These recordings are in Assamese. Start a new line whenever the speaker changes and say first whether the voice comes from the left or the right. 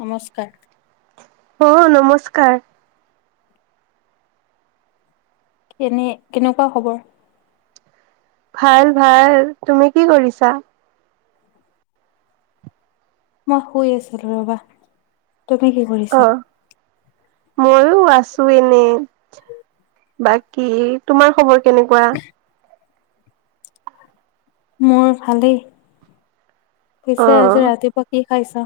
left: নমস্কাৰ।
right: অ নমস্কাৰ।
left: কেনে কেনেকুৱা খবৰ।
right: ভাল ভাল তুমি কি কৰিছা।
left: মই শুই আছিলো ৰবা। তুমি কি
right: অ
left: কৰিছা
right: ময়ো আছো এনে। বাকী তোমাৰ খবৰ কেনেকুৱা।
left: মোৰ ভালেই
right: অ
left: পিছে আজি ৰাতিপুৱা কি খাইছ।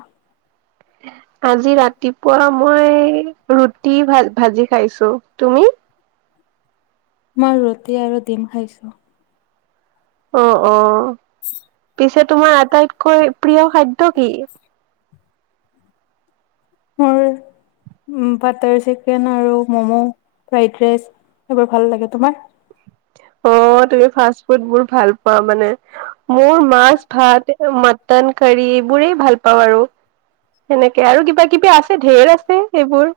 right: আজি ৰাতিপুৱা। মই ৰুটি ভ ভাজি খাইছো তুমি।
left: মই ৰুটি আৰু ডিম খাইছো।
right: অ অ পিছে তোমাৰ আটাইতকৈ প্ৰিয় খাদ্য কি।
left: মোৰ বাটাৰ চিকেন আৰু মমো ফ্ৰাইড ৰাইচ। এইবাৰ ভাল লাগে তোমাৰ।
right: অ তুমি ফাষ্ট ফুড মোৰ ভাল পোৱা মানে মোৰ মাছ ভাত। মটন কাৰী এইবোৰেই ভাল পাওঁ আৰু। সেনেকে আৰু কিবা কিবি আছে ঢেৰ আছে সেইবোৰ।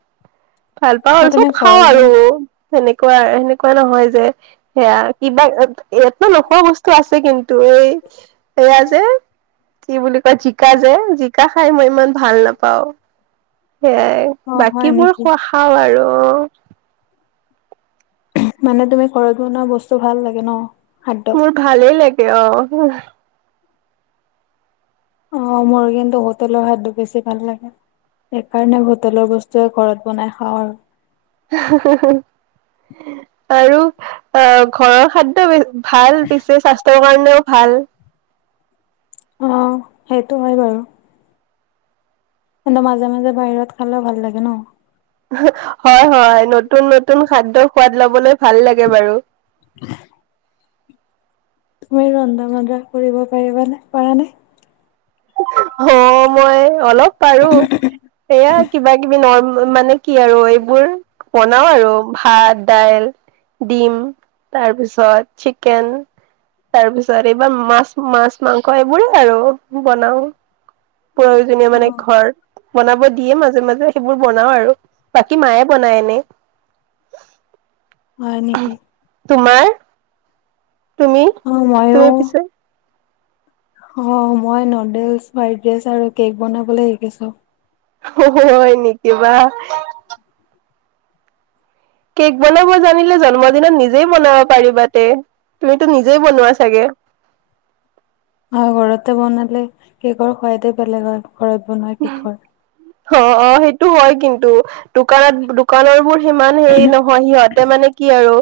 right: ভাল পা হ'ল
left: অ তুমি
right: চব খাওঁ
left: ঘৰত বন
right: আৰু সেনেকুৱা সেনেকুৱা নহয় যে। সেয়া কিবা ইয়াত ন নোখোৱা বস্তু আছে কিন্তু এই সেয়া যে। কি বুলি কয় জিকা যে জিকা খাই মই ইমান ভাল নাপাও। সেয়াই
left: অ হয়
right: বাকীবোৰ
left: নেকি
right: খোৱা খাও আৰু।
left: মানে তুমি ঘৰত বনোৱা বস্তু ভাল লাগে ন। খাদ্য
right: মোৰ ভালেই লাগে অ।
left: অ মোৰ কিন্তু হোটেলৰ হাতটো বেছি ভাল লাগে। সেইকাৰণে হোটেলৰ বস্তুৱে ঘৰত বনাই খাওঁ আৰু।
right: আৰু অ ঘৰৰ খাদ্য। ভাল পিছে স্বাস্থ্যৰ কাৰণেও ভাল
left: অ সেইটো হয় বাৰু। কিন্তু মাজে মাজে বাহিৰত খালেও ভাল লাগে ন।
right: হয় হয় নতুন নতুন খাদ্য সোৱাদ লবলৈ। ভাল লাগে বাৰু।
left: তুমি ৰন্ধা বন্ধা কৰিব পাৰিবানে পাৰ নাই।
right: অ মই অলপ। পাৰো এয়া কিবা কিবি ন মানে কি আৰু এই। এইবোৰ বনাও আৰু ভাত দাইল। ডিম তাৰপিছত চিকেন। তাৰ পিছত এইবাৰ মাছ মাছ মাংস এইবোৰে আৰু। বনাও প্ৰয়োজনীয় মানে
left: অ',
right: ঘৰ বনাব দিয়ে মাজে মাজে। সেইবোৰ বনাও আৰু বাকী মায়ে বনাই এনে।
left: হয় নেকি।
right: তোমাৰ তুমি
left: অ মইয়ো
right: তুমি পিছে।
left: অ মই নুডলছ ফ্ৰাইড ৰাইচ আৰু কেক বনাবলৈ শিকিছো।
right: হয় নেকিবা। কেক বনাব জানিলে জন্মদিনত নিজেই বনাব পাৰিবা তে। তুমিতো নিজেই বনোৱা চাগে?
left: অ ঘৰতে বনালে কেকৰ সোৱাদেই বেলেগ হয় ঘৰত বনোৱা কেকৰ
right: অ অ সেইটো হয় কিন্তু। দোকানত দোকানৰ বোৰ সিমান হেৰি নহয় সিহঁতে মানে কি আৰু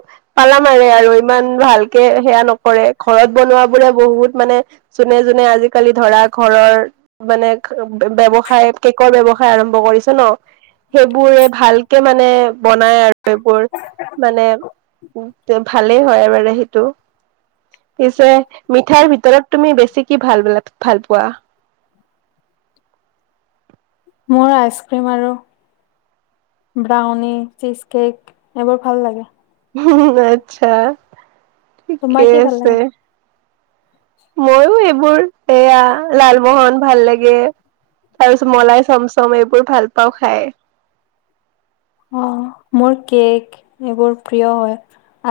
right: পালা মাৰে আৰু ইমান ভাল- কে সেয়া নকৰে ঘৰত বনোৱা বোৰে বহুত মানে যোনে যোনে আজিকালি ধৰা ঘৰৰ মানে ব্যৱসায় কেকৰ ব্যৱসায় আৰম্ভ কৰিছ ন, সেইবোৰে ভালকে মানে বনাই আৰু এইবোৰ মানে ভালেই হয়বাৰে সেইটো পিছে মিঠাইৰ ভিতৰত তুমি বেছি কি ভাল ভাল পোৱা?
left: মোৰ আইচ ক্ৰ্ৰীম আৰু ব্ৰাউনি, চীজ কেক এইবোৰ ভাল লাগে
right: উ আচ্ছা
left: তোমাৰ
right: ঠিকে
left: কি ভাল
right: আছে।
left: লাগে?
right: ময়ো এইবোৰ এয়া লালমোহন ভাল লাগে। তাৰ পিছত মলাই চম চম এইবোৰ ভাল পাওঁ খাই
left: অ মোৰ কেক এইবোৰ প্ৰিয় হয়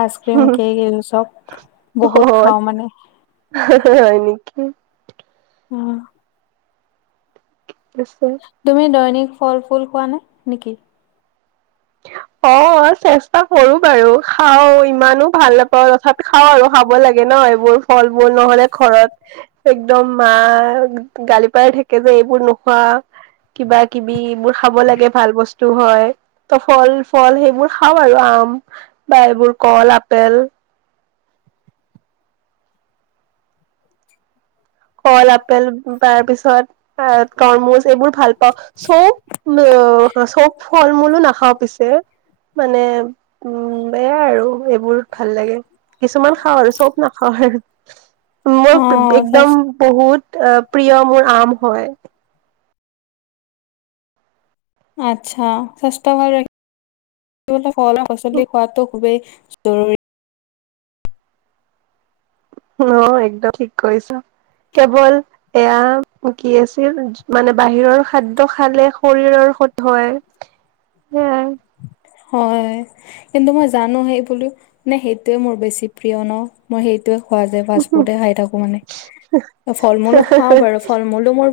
left: আইচক্ৰীম কেক এই চব
right: অ'
left: বহুত খাওঁ মানে।
right: হয় নেকি।
left: উম।
right: আছে।
left: তুমি দৈনিক ফল ফুল খোৱা নে নেকি?
right: অ চেষ্টা কৰো বাৰু খাও ইমানো ভাল নাপাওঁ তথাপি খাওঁ আৰু খাব লাগে ন এইবোৰ ফল মূল নহলে ঘৰত একদম মা গালি পাৰ থাকে যে এইবোৰ নোখোৱা কিবা কিবি মোৰ খাব লাগে ভাল বস্তু হয় ত ফল ফল সেইবোৰ খাওঁ আৰু আম বা এইবোৰ কল আপেল কল আপেল তাৰ পিছত তৰমুজ এইবোৰ ভাল পাওঁ, চব চব ফল মূলো নাখাওঁ পিছে মানে উম বেয়া আৰু এইবোৰ ভাল লাগে। কিছুমান খাওঁ আৰু চব নাখাওঁ আৰু মই
left: অ',
right: একদম
left: স্বাস-
right: বহুত প্ৰিয় মোৰ আম হয়
left: আচ্ছা স্বাস্থ্য ভাল ৰাখিবলে ফল আৰু ফচলি খোৱাতো খুবেই জৰুৰী
right: অ একদম ঠিক কৈছ কেৱল এয়া কি আছিল মানে বাহিৰৰ খাদ্য খালে শৰীৰৰ। [unintelligible] সেয়াই
left: হয় কিন্তু মই জানো সেই বোলো নে সেইটোয়ে মোৰ বেছি প্ৰিয় ন মই সেই সেইটোৱে খোৱা যায় ফাষ্ট ফুডে খাই থাকো মানে, ফল মূলো খাওঁ বাৰু ফল মূলো মোৰ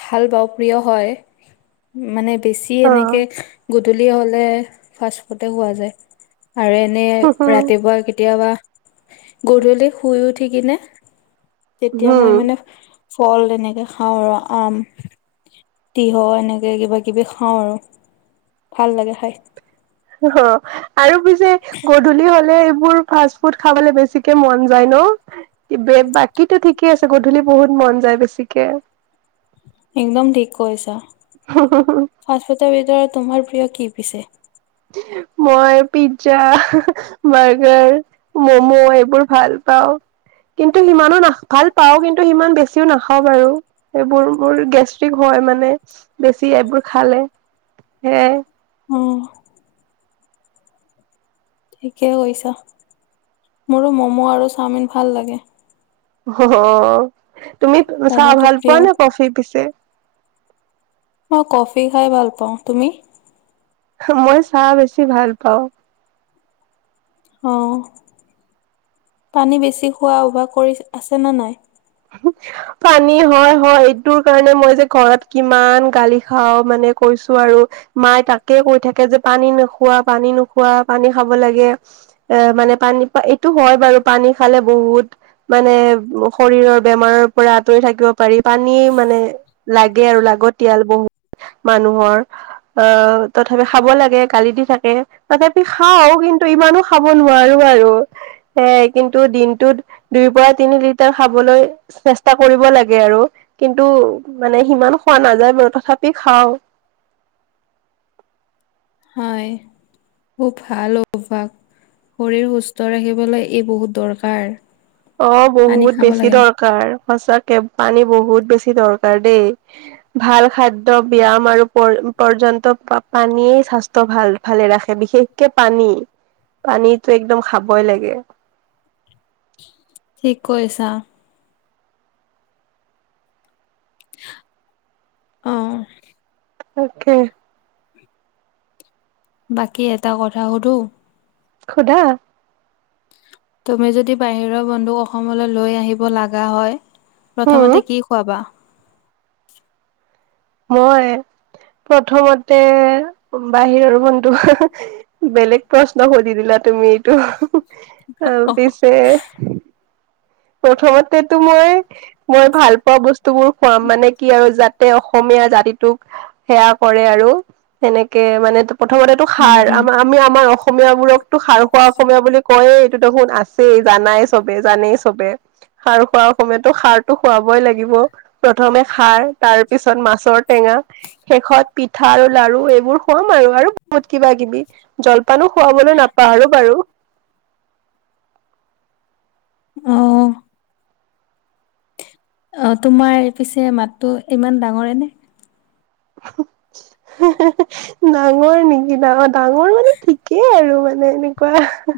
left: ভাল পাওঁ প্ৰিয় হয় মানে বেছি এনেকে গধুলী হ'লে ফাষ্ট ফুডেই হোৱা যায় আৰু এনেই
right: অ
left: ৰাতিপুৱা কেতিয়াবা গধূলি শুই উঠ কিনে তেতিয়া মই
right: হম
left: মানে ফল তেনেকে খাওঁ আৰু আম তিয়হ এনেকে কিবা কিবি খাওঁ আৰু। ভাল লাগে খাই।
right: অ আৰু পিছে গধূলি হলে ফাষ্ট ফুড খাবলে বেছিকে মন যায় ন, বাকীটো ঠিকে আছে গধূলি বহুত মন যায় বেছিকে।
left: [inaudible] একদম ঠিক কৈছা। ফাষ্টফুডৰ ভিতৰত তোমাৰ প্ৰিয় কি পিছে?
right: মই পিজ্জা, বাৰ্গাৰ, ম'ম এইবোৰ ভাল পাওঁ। কিন্তু সিমানো না ভাল পাওঁ কিন্তু সিমান বেছিও নাখাওঁ বাৰু এইবোৰ মোৰ গেষ্ট্ৰিক হয় হয় মানে বেছি এইবোৰ খালে সেয়াই
left: উম। ঠিকেই কৈছা।
right: অ তুমি চাহ
left: ম'ম'টো
right: ভাল পোৱা
left: প্ৰিয়
right: নে কফি পিছে?
left: মই কফি খাই ভাল পাওঁ, তুমি?
right: মই চাহ বেছি ভাল পাওঁ।
left: অ পানী বেছি খোৱা অভাস কৰি আছে নে নাই
right: পানী হয় হয় এইটোৰ কাৰণে মই যে ঘৰত কিমান গালি খাও মানে কৈছো নোৱাৰোঁ মায়ে তাকে কৈ থাকে যে পানী নোখোৱা পানী নোখোৱা পানী খাব লাগে এ মানে পানী এইটো হয় বাৰু পানী খালে বহুত মানে শৰীৰৰ আমৰ পৰা আঁতৰি থাকিব পাৰি, পানী মানে লাগে আৰু লাগতিয়াল মানুহৰ অ তথাপি খাব লাগে গালি থাকে তাকে আমি খাও কিন্তু ইমানো খাব নোৱাৰো আৰু এ কিন্তু দিনটোত দুই পৰা তিনি লিটাৰ খাবলৈ চেষ্টা কৰিব লাগে আৰু কিন্তু মানে সিমান খোৱা নাযায় বাৰু তথাপি খাওঁ
left: হয় খুব ভাল অভ্যাস শৰীৰ সুস্থ ৰাখিবলৈ ই বহুত দৰকাৰ
right: অ
left: পানী
right: বহুত
left: খাব
right: বেছি
left: লাগে
right: দৰকাৰ সচাঁকে পানী বহুত বেছি দৰকাৰ দেই ভাল খাদ্য ব্যায়াম আৰু পৰ্যন্ত পানীয়ে স্বাস্থ্য ভাল ভালে ৰাখে বিশেষকে পানী পানীতো একদম খাবই লাগে
left: [inaudible] কৈছা অহ
right: তাকে
left: বাকী এটা কথা সুধো?
right: সুধা।
left: তুমি যদি বাহিৰৰ বন্ধুক অসমলৈ লৈ আহিব লগা হয়
right: উম,
left: প্ৰথমতে কি খুৱাবা?
right: মই প্ৰথমতে বাহিৰৰ বন্ধু বেলেগ প্ৰশ্ন সুধি দিলা তুমি এইটো। পিছে প্ৰথমতেটো মই মই ভাল পোৱা বস্তু বোৰ খুৱাম মানে কি আৰু জ অসমীয়া জাতিটোক সেয়া কৰে আৰু সেনেকে মানে প্ৰথমতেটো
left: হয়
right: খাৰ
left: দিয়া
right: আমাৰ আমি আমাৰ অসমীয়া বোৰকতো সাৰ খোৱা অসমীয়া বুলি কয় এইটো দেখোন আছেই। জানাই চবে জানেই চবে। খাৰ খোৱাৰ সময়তো খাৰটো খুৱাবই লাগিব প্ৰথমে খাৰ তাৰপিছত মাছৰ টেঙা। শেষত পিঠা আৰু লাৰু এইবোৰ খুৱাম আৰু আৰু বহুত কিবা কিবি, জল পানো খোৱাবলৈ নাপাহ আৰু বাৰু।
left: অহ। অ তোমাৰ পিছে মাতটো ইমান ডাঙৰে নে?
right: ডাঙৰ নেকি ডাঙৰ ডাঙৰ মানে ঠিকেই আৰু মানে। মানে এনেকুৱা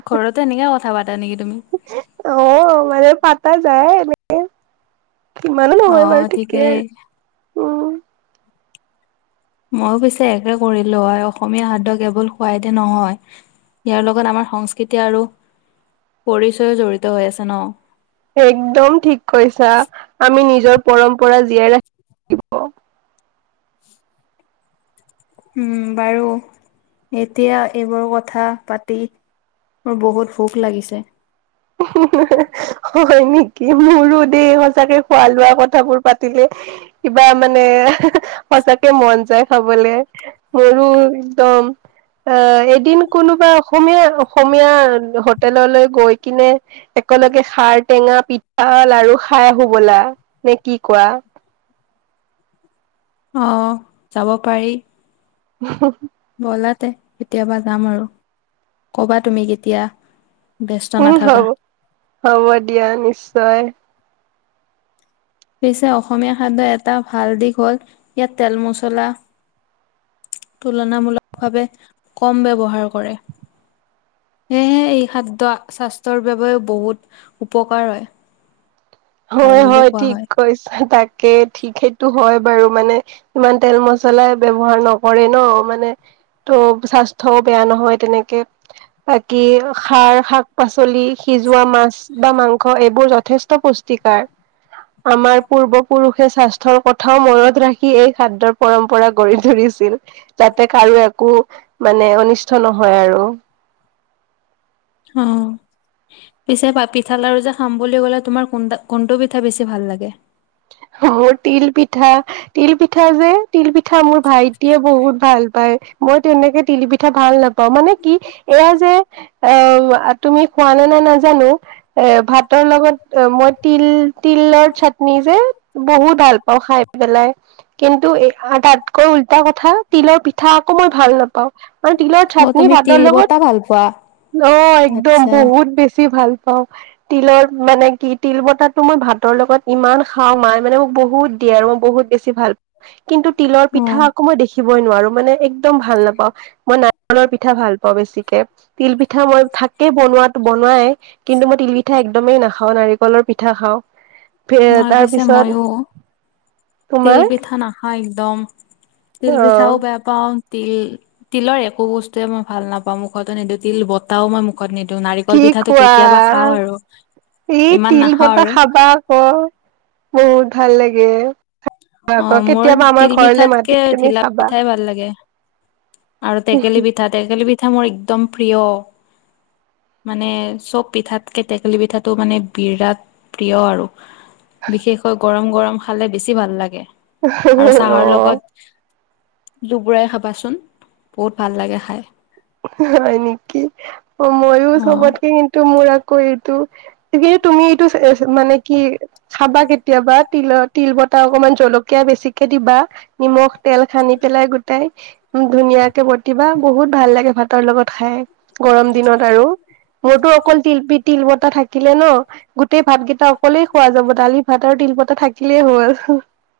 left: ঘৰতো এনেকে কথা পাতা নেকি তুমি?
right: আহ মানে পাতা যায় এনেকে। ইমানো নহয় বাৰু ঠিকেই আৰু উম।
left: মইও পিছে একে কৰিলো হয় অসমীয়া খাদ্য কেৱল খোৱাই দে নহয়। ইয়াৰ লগত আমাৰ সংস্কৃতি আৰু পৰিচয়ো জড়িত হৈ আছে ন।
right: একদম ঠিক কৈছা আমি নিজৰ পৰম্পৰা জীয়াই ৰাখিব
left: উম বাৰু এতিয়া এইবোৰ কথা পাতি মোৰ বহুত ভুক লাগিছে।
right: [unintelligible] অ হয় নেকি? সঁচাকে মন যায় খাবলে। মোৰো একদম আহ এদিন কোনোবা অসমীয়া অসমীয়া হোটেললৈ গৈ কিনে একেলগে খাৰ টেঙা পিঠা লাৰু খাই আহো ব'লা নে কি কোৱা।
left: আহ যাব পাৰি।
right: [inaudible]
left: বলাতে কেতিয়াবা যাম আৰু কবা তুমি কেতিয়া। ব্যস্ত
right: উম
left: নাথাকা
right: হব হ'ব দিয়া নিশ্চয়।
left: পিছে অসমীয়া খাদ্যৰ এটা ভাল দিশ হ'ল ইয়াত তেল মছলা তুলনামূলকভাৱে কম ব্যৱহাৰ কৰে। সেয়েহে এই খাদ্য স্বাস্থ্যৰ বাবেও বহুত উপকাৰ হয়।
right: হয়
left: ভাল বুলিও কোৱা
right: ঠিক
left: হয়।
right: কৈছা তাকে ঠিক সেইটো হয় বাৰু মানে ইমান তেল মছলাই ব্যৱহাৰ নকৰে ন। অ মানে ত' স্বাস্থ্যও বেয়া নহয় তেনেকে। বাকি খাৰ, শাক পাচলি, সিজোৱা মাছ বা মাংস এইবোৰ যথেষ্ট পুষ্টিকাৰ। আমাৰ পূৰ্বপুৰুষ স্বাস্থ্যৰ কথাও মনত ৰাখি এই খাদ্যৰ পৰম্পৰা গঢ়ি তুলিছিল যাতে কাৰো এক একো মানে অনিষ্ট নহয় আৰু।
left: অ। পিছে পা‌ পিঠা লাৰু যে খাম বুলি ক'লা তোমাৰ কোনতা কোনটো পিঠা বেছি ভাল লাগে?
right: অ তিল পিঠা, তিল পিঠা যে তিল পিঠা মোৰ ভাইটিয়ে বহুত ভাল পায়, মই তেনেকে তিল পিঠা ভাল নাপাওঁ, মানে কি এয়া যে অ তুমি খোৱা নে নে নাজানো এ ভাতৰ লগত মই তিল তিলৰ চাট নিজে বহুত ভাল পাওঁ খাই পেলাই কিন্তু এ তাতকৈ উল্টা কথা। তিলৰ পিঠা আকৌ মই ভাল নাপাওঁ, মই তিলৰ
left: অ
right: চাটনি
left: তুমি
right: ভাতৰ
left: তিল
right: লগত
left: বতাহ ভাল পোৱা
right: অ একদম
left: আচ্ছা
right: বহুত বেছি ভাল অ তিলৰ মানে কি তিল বতাহটো মই ভাতৰ লগত ইমান খাও মাই মানে মোক বহুত দিয়ে আৰু মই বহুত বেছি ভাল পা‌ কিন্তু তিলৰ
left: অ
right: পিঠা আকৌ মই দেখি দেখিবই নোৱাৰো মানে একদম ভাল নাপাওঁ মই নাৰিকলৰ পিঠা ভাল পাওঁ বেছিকে তিল পিঠা মই, থাকেই বনোৱাত বৱনাই কিন্তু মই তিল পিঠা একদমেই নাখাওঁ নাৰিকলৰ পিঠা খাওঁ
left: মই
right: তাৰ
left: পিছে
right: পিছত
left: ময়ো তিল
right: তোমাৰ
left: পিঠা নাখাও একদম
right: অ
left: তিল পিঠাও বেয়া পাওঁ তিল তিলৰ একো বস্তুৱে মই ভাল নাপাওঁ মুখতো নিদিওঁ তিল বতটাও মই মুখত নিদ। টৌ নাৰিকল
right: কি
left: পিঠাটো
right: কোৱা
left: কেতিয়াবা খাওঁ আৰু ইমান নাখাওঁ আৰু।
right: অ বহুত ভাল লাগে।
left: অ
right: আকৌ
left: মোৰ
right: কেতিয়াবা আমাৰ
left: তিল
right: ঘৰলে মাতি
left: পিঠাতকে
right: তুমি
left: ঢিলা
right: চাবা
left: পিঠাই ভাল লাগে। আৰু টেকেলি পিঠা টেকেলি পিঠা মোৰ একদম প্ৰিয়। মানে চব পিঠাত কে টেকেলি পিঠাটো মানে বিৰাট প্ৰিয় আৰু। বিশেষকৈ গৰম গৰম খালে বেছি ভাল লাগে। আৰু
right: অ
left: চাহৰ লগত লুবুৰাই খাবাচোন বহুত ভাল লাগে খাই।
right: হয় নেকি অ মইয়ো
left: অ
right: চবতকে কিন্তু মোৰ এইটো তুমি এইটো মানে কি খাবা কেতিয়াবা তিলৰ তিল বত টা অকমান জলকীয়া বেছিকে দিবা নিমখ তেল সানি পেলাই গোটাই ধুনীয়াকে বটিবা বহুত ভাল লাগে ভাতৰ লগত খাই। গৰম দিনত আৰু মোৰতো অকল তিলপিত তিল পতা থাকিলে ন গোটেই ভাতকেইটা অকলেই খোৱা যাব দালি ভাত আৰু তিল পতা থাকিলেই হ'ল। স